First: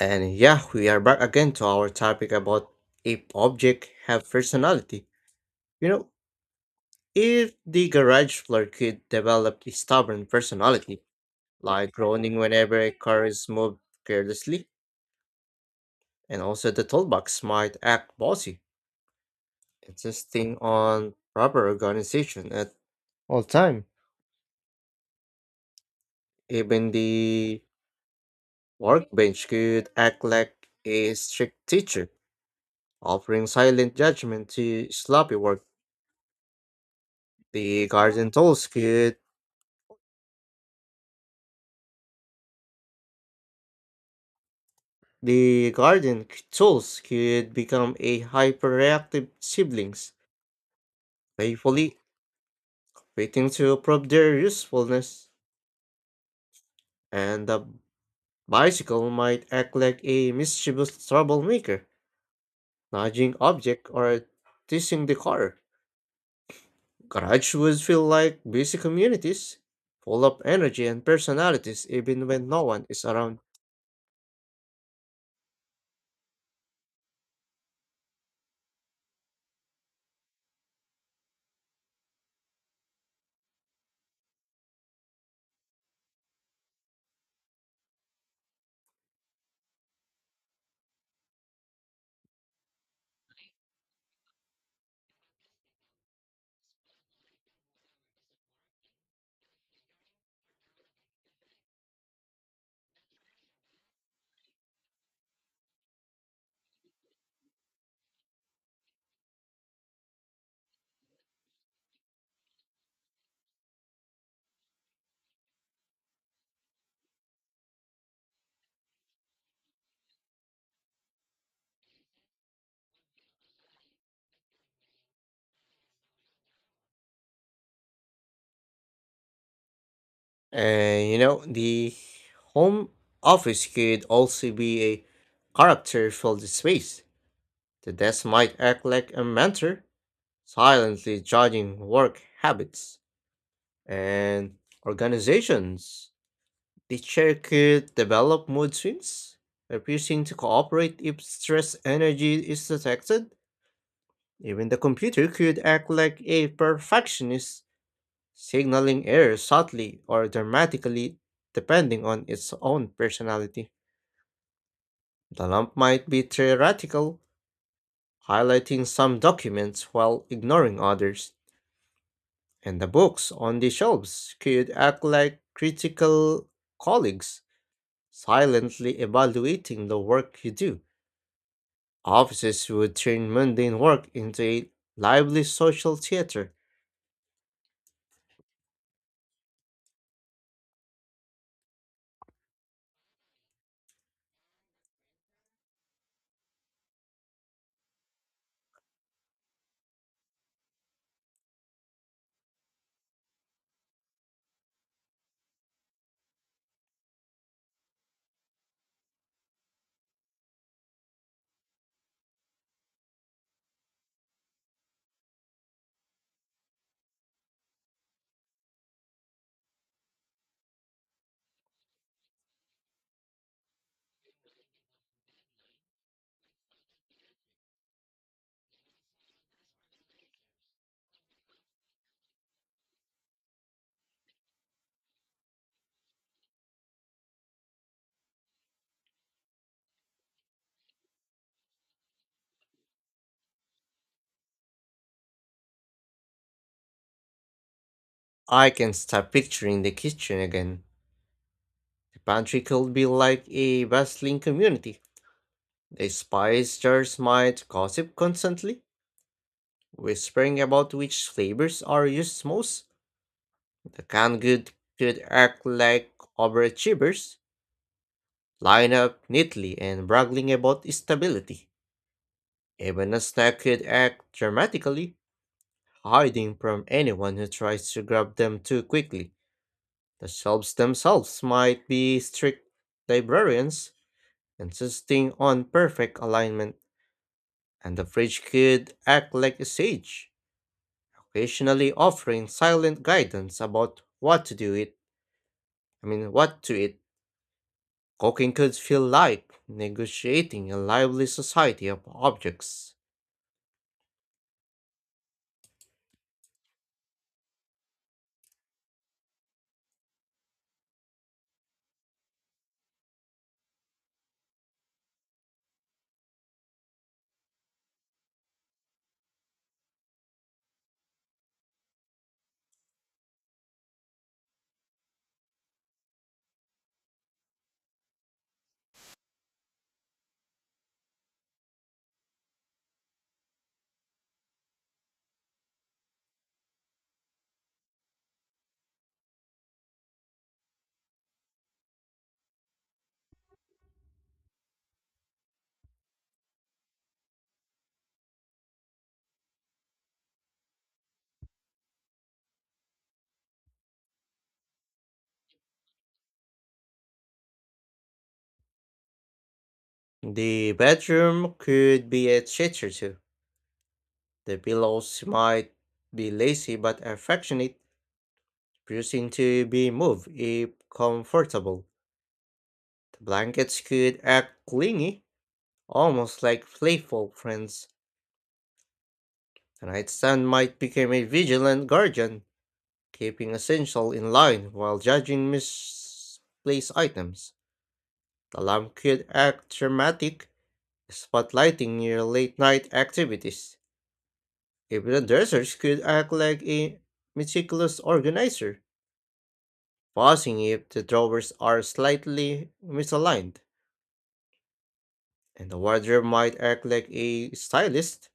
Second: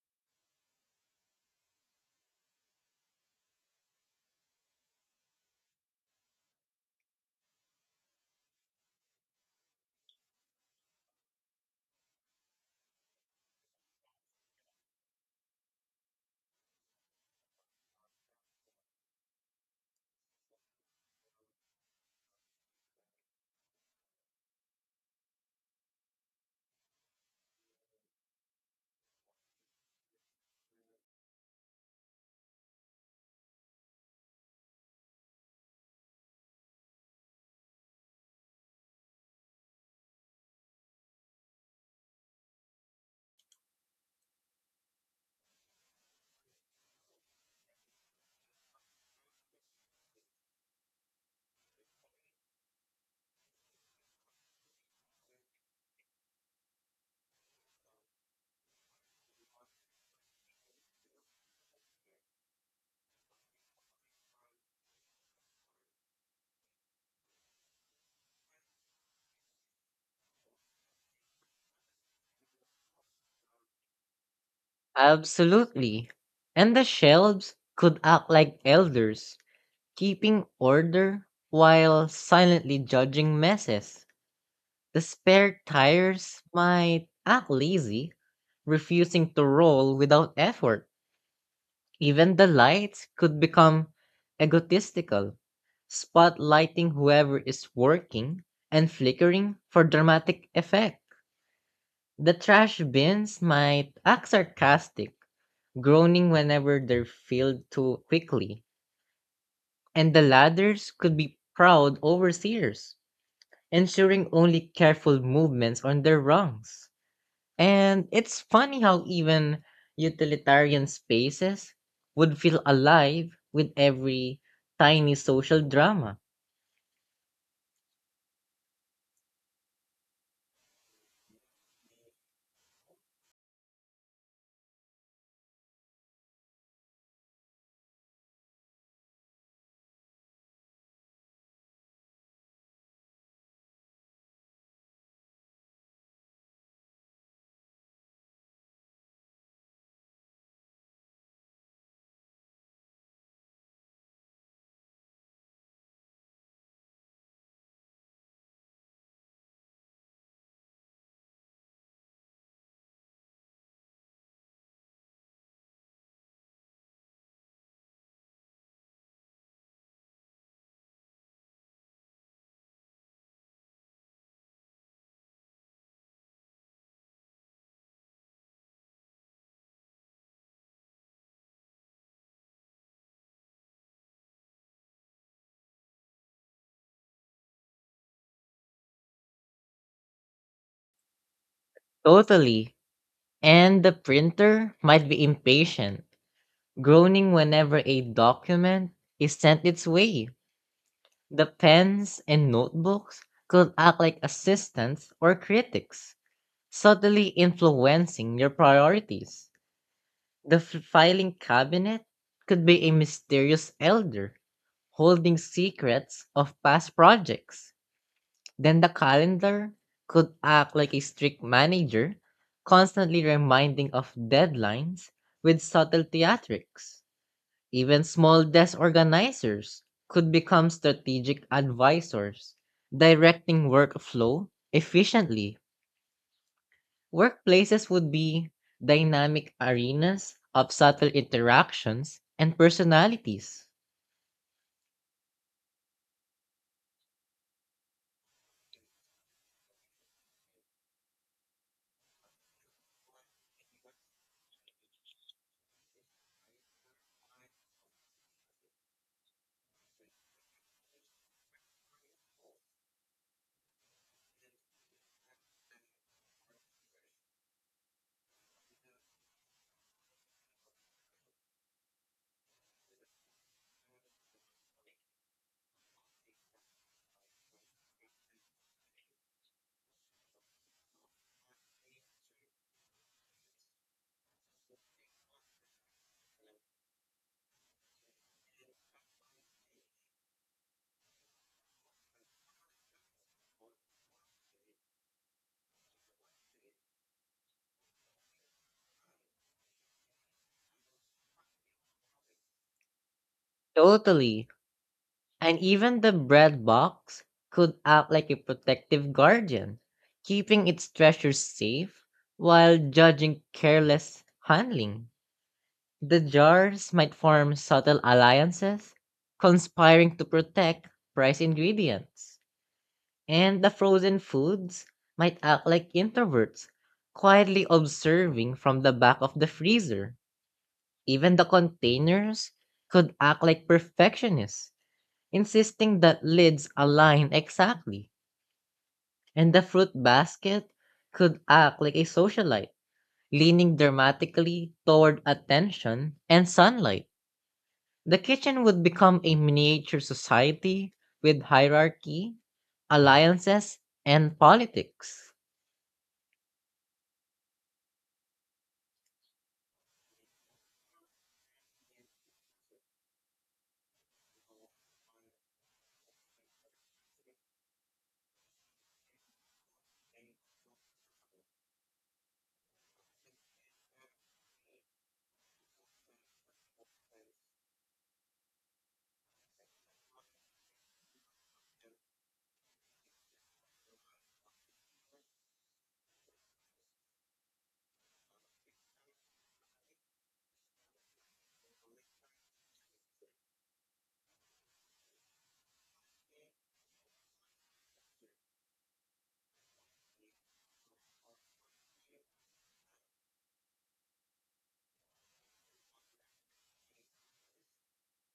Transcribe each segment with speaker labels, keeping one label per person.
Speaker 1: And yeah, we are back again to our topic about if objects have personality. You know, if the garage floor could develop a stubborn personality, like groaning whenever a car is moved carelessly, and also the toolbox might act bossy, insisting on proper organization at all time. Even the workbench could act like a strict teacher, offering silent judgment to sloppy work. The garden tools could The garden trolls could become a hyperactive siblings, playfully waiting to prove their usefulness, and the bicycle might act like a mischievous troublemaker, nudging object or teasing the car. Garage would feel like busy communities, full of energy and personalities even when no one is around.
Speaker 2: Absolutely. And the shelves could act like elders, keeping order while silently judging messes. The spare tires might act lazy, refusing to roll without effort. Even the lights could become egotistical, spotlighting whoever is working and flickering for dramatic effect. The trash bins might act sarcastic, groaning whenever they're filled too quickly, and the ladders could be proud overseers, ensuring only careful movements on their rungs. And it's funny how even utilitarian spaces would feel alive with every tiny social drama.
Speaker 1: And you know, the home office could also be a character-filled space. The desk might act like a mentor, silently judging work habits and organizations. The chair could develop mood swings, refusing to cooperate if stress energy is detected. Even the computer could act like a perfectionist, signaling errors subtly or dramatically depending on its own personality. The lamp might be theoretical, highlighting some documents while ignoring others. And the books on the shelves could act like critical colleagues, silently evaluating the work you do. Offices would turn mundane work into a lively social theater.
Speaker 2: Totally. And the printer might be impatient, groaning whenever a document is sent its way. The pens and notebooks could act like assistants or critics, subtly influencing your priorities. The filing cabinet could be a mysterious elder, holding secrets of past projects. Then the calendar could act like a strict manager, constantly reminding of deadlines with subtle theatrics. Even small desk organizers could become strategic advisors, directing workflow efficiently. Workplaces would be dynamic arenas of subtle interactions and personalities.
Speaker 1: I can start picturing the kitchen again. The pantry could be like a bustling community. The spice jars might gossip constantly, whispering about which flavors are used most. The canned good could act like overachievers line up neatly and bragging about stability. Even a snack could act dramatically, hiding from anyone who tries to grab them too quickly. The shelves themselves might be strict librarians, insisting on perfect alignment, and the fridge could act like a sage, occasionally offering silent guidance about what to do it. I mean, what to eat. Cooking could feel like negotiating a lively society of objects.
Speaker 2: Totally. And even the bread box could act like a protective guardian, keeping its treasures safe while judging careless handling. The jars might form subtle alliances, conspiring to protect prize ingredients. And the frozen foods might act like introverts, quietly observing from the back of the freezer. Even the containers could act like perfectionists, insisting that lids align exactly. And the fruit basket could act like a socialite, leaning dramatically toward attention and sunlight. The kitchen would become a miniature society with hierarchy, alliances, and politics.
Speaker 1: The bedroom could be a treasure too. The pillows might be lazy but affectionate, refusing to be moved if comfortable. The blankets could act clingy, almost like playful friends. The nightstand might become a vigilant guardian, keeping essential in line while judging misplaced items. The lamp could act dramatic, spotlighting your late night activities. Even a dressers could act like a meticulous organizer, pausing if the drawers are slightly misaligned, and the wardrobe might act like a stylist,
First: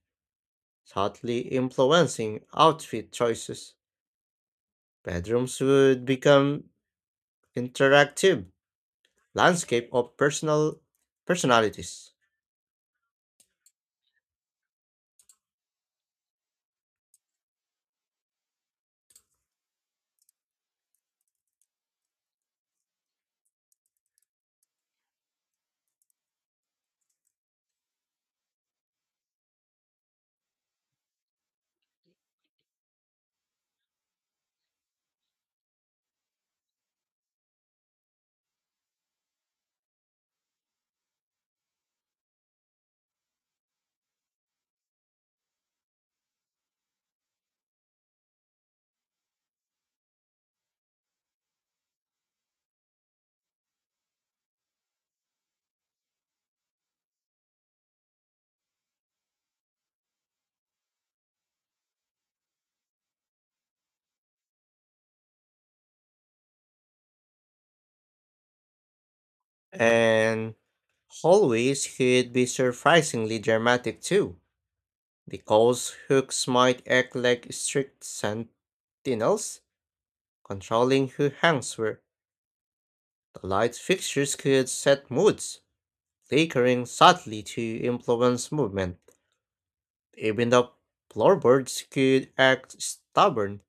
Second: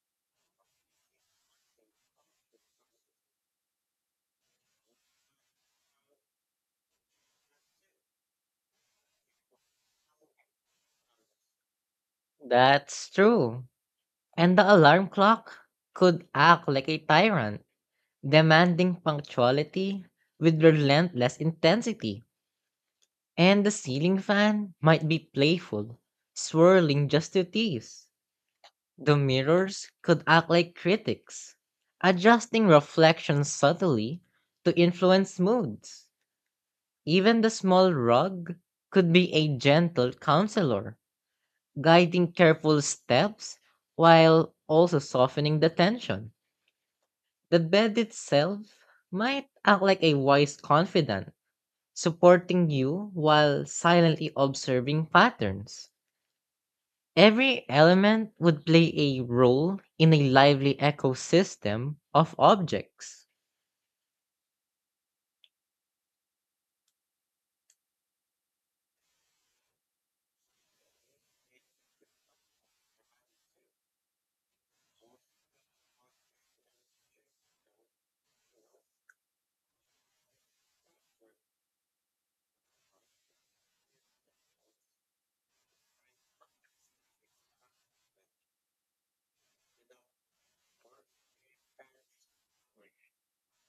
Speaker 1: subtly influencing outfit choices. Bedrooms would become interactive landscape of personal personalities,
Speaker 2: That's true. And the alarm clock could act like a tyrant, demanding punctuality with relentless intensity. And the ceiling fan might be playful, swirling just to tease. The mirrors could act like critics, adjusting reflections subtly to influence moods. Even the small rug could be a gentle counselor, guiding careful steps while also softening the tension. The bed itself might act like a wise confidant, supporting you while silently observing patterns. Every element would play a role in a lively ecosystem of objects.
Speaker 1: and hallways could be surprisingly dramatic too. Because hooks might act like strict sentinels, controlling who hangs where, the light fixtures could set moods, flickering subtly to influence movement. Even the floorboards could act stubborn,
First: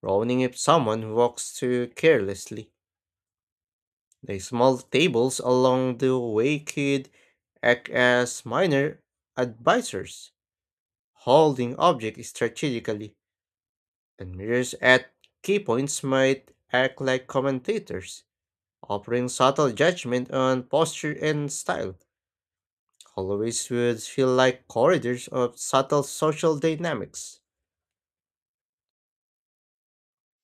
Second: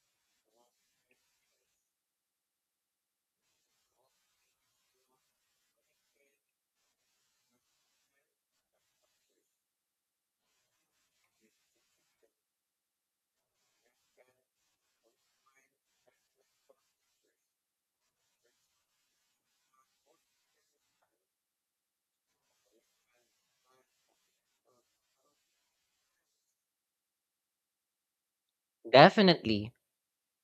Speaker 1: groaning if someone walks too carelessly. The small tables along the way could act as minor advisors, holding objects strategically, and mirrors at key points might act like commentators, offering subtle judgment on posture and style. Hallways would feel like corridors of subtle social dynamics.
Speaker 2: Definitely.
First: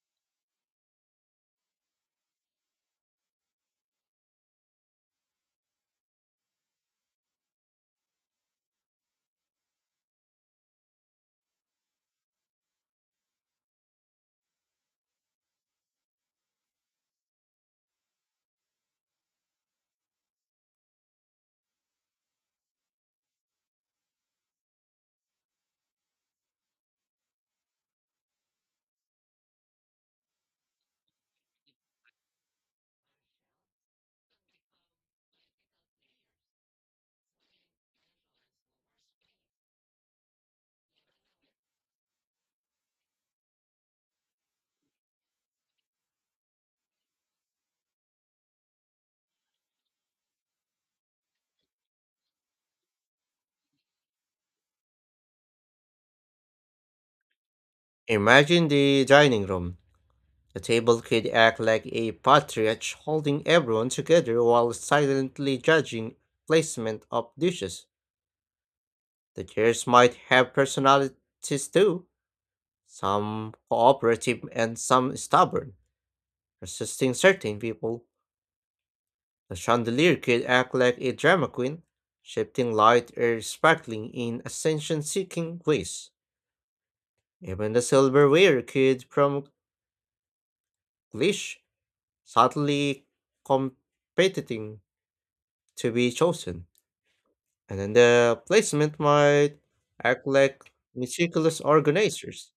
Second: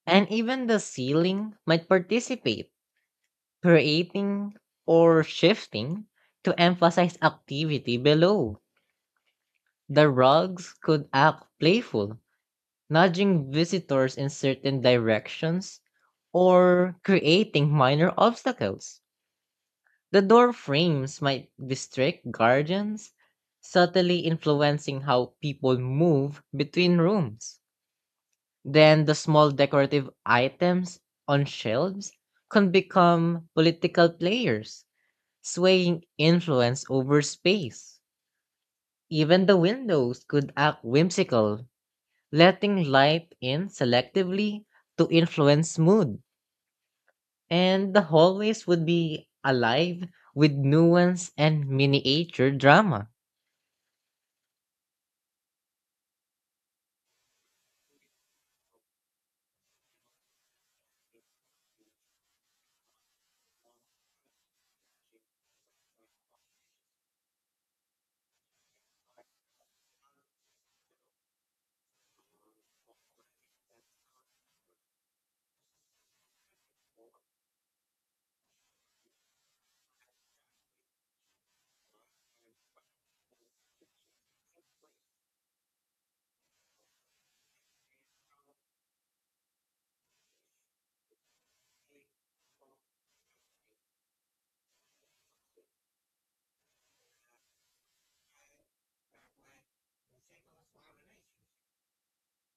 Speaker 2: And even the ceiling might participate, creating or shifting to emphasize activity below. The rugs could act playful, nudging visitors in certain directions or creating minor obstacles. The door frames might be strict guardians, subtly influencing how people move between rooms. Then the small decorative items on shelves can become political players, swaying influence over space. Even the windows could act whimsical, letting light in selectively to influence mood. And the hallways would be alive with nuance and miniature drama.
Speaker 1: Imagine the dining room. The table could act like a patriarch holding everyone together while silently judging placement of dishes. The chairs might have personalities too, some cooperative and some stubborn, resisting certain people. The chandelier could act like a drama queen, shifting light or sparkling in ascension seeking ways. Even the silverware could prompt Glish, subtly competing to be chosen. And then the placement might act like meticulous organizers,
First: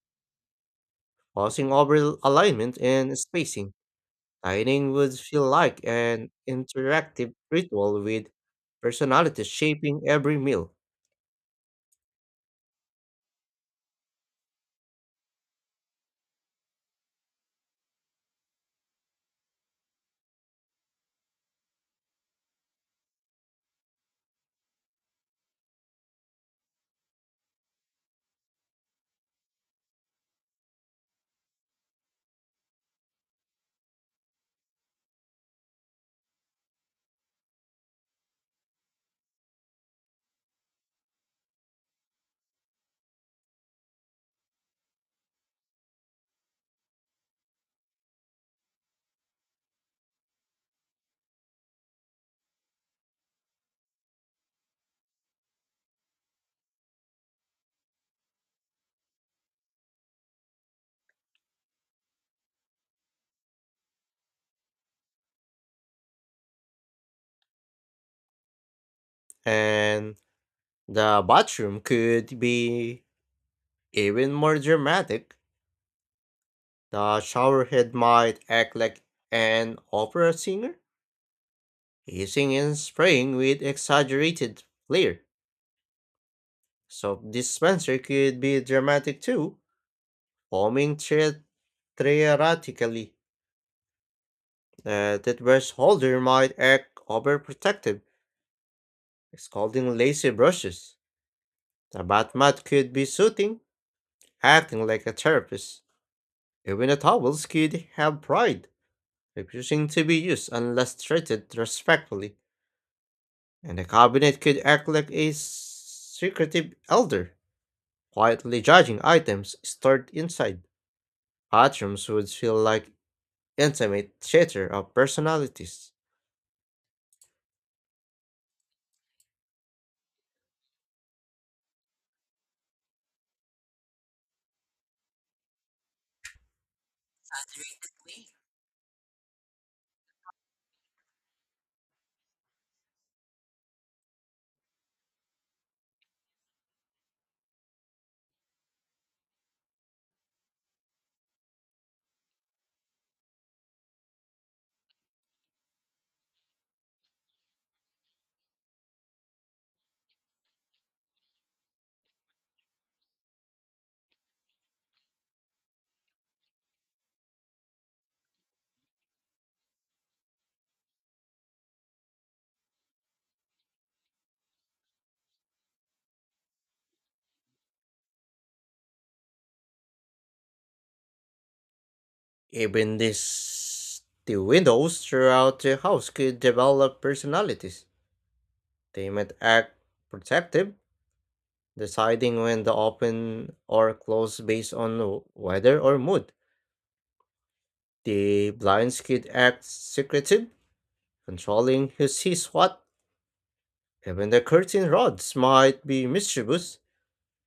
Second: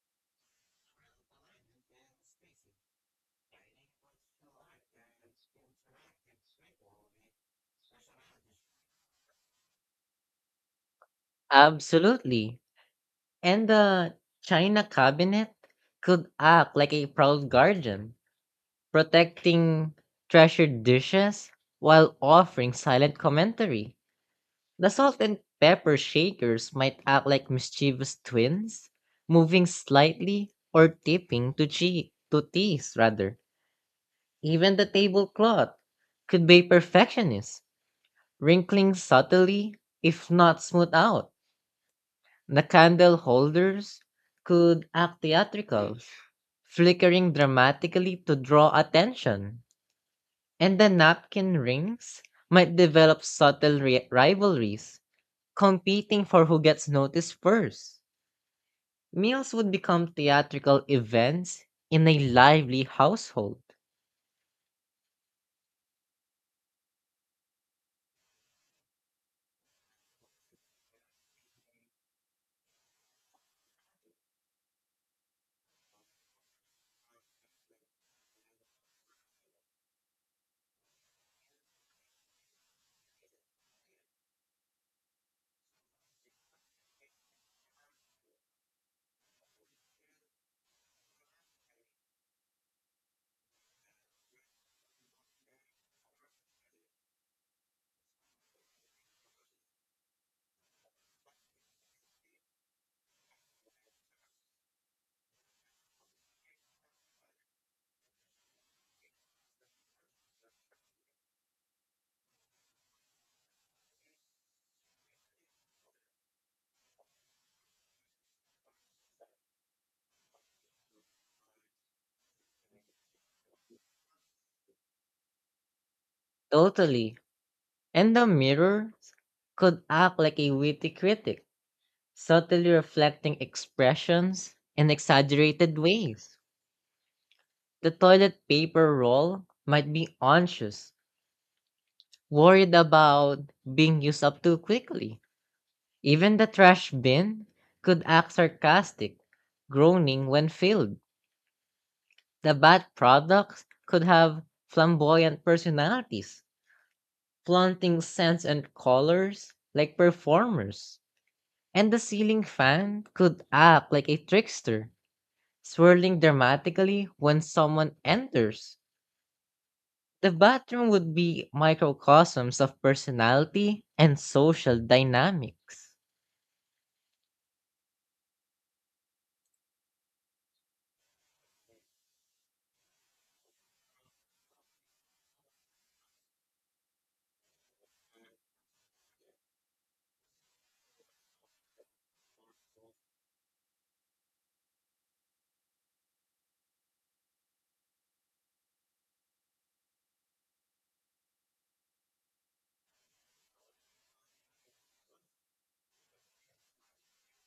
Speaker 1: pausing over alignment and spacing. Dining would feel like an interactive ritual with personalities shaping every meal.
Speaker 2: Absolutely. And the China cabinet could act like a proud guardian, protecting treasured dishes while offering silent commentary. The salt and pepper shakers might act like mischievous twins, moving slightly or tipping to cheek to tease rather. Even the tablecloth could be perfectionist, wrinkling subtly if not smoothed out. The candle holders could act theatrical, flickering dramatically to draw attention. And the napkin rings might develop subtle rivalries, competing for who gets noticed first. Meals would become theatrical events in a lively household.
Speaker 1: And the bathroom could be even more dramatic. The showerhead might act like an opera singer, hissing and spraying with exaggerated flair. Soap dispenser could be dramatic too, foaming theatrically. The toothbrush holder might act overprotective, scolding lazy brushes. The bath mat could be soothing, acting like a therapist. Even the towels could have pride refusing to be used unless treated respectfully, and the cabinet could act like a secretive elder, quietly judging items stored inside. Bathrooms would feel like intimate theater of personalities.
Speaker 2: Totally. And the mirror could act like a witty critic, subtly reflecting expressions in exaggerated ways. The toilet paper roll might be anxious, worried about being used up too quickly. Even the trash bin could act sarcastic, groaning when filled. The bad products could have flamboyant personalities, flaunting scents and colors like performers, and the ceiling fan could act like a trickster, swirling dramatically when someone enters. The bathroom would be microcosms of personality and social dynamics.
Speaker 1: Even this, the windows throughout the house could develop personalities. They might act protective, deciding when to open or close based on weather or mood. The blinds could act secretive, controlling who sees what. Even the curtain rods might be mischievous,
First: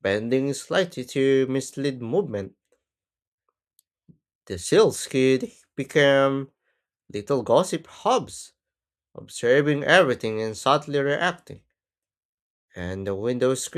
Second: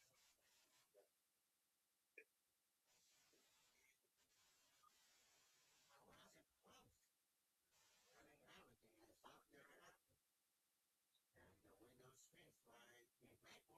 Speaker 1: bending slightly to mislead movement. The seals could become little gossip hubs, observing everything and subtly reacting. And the window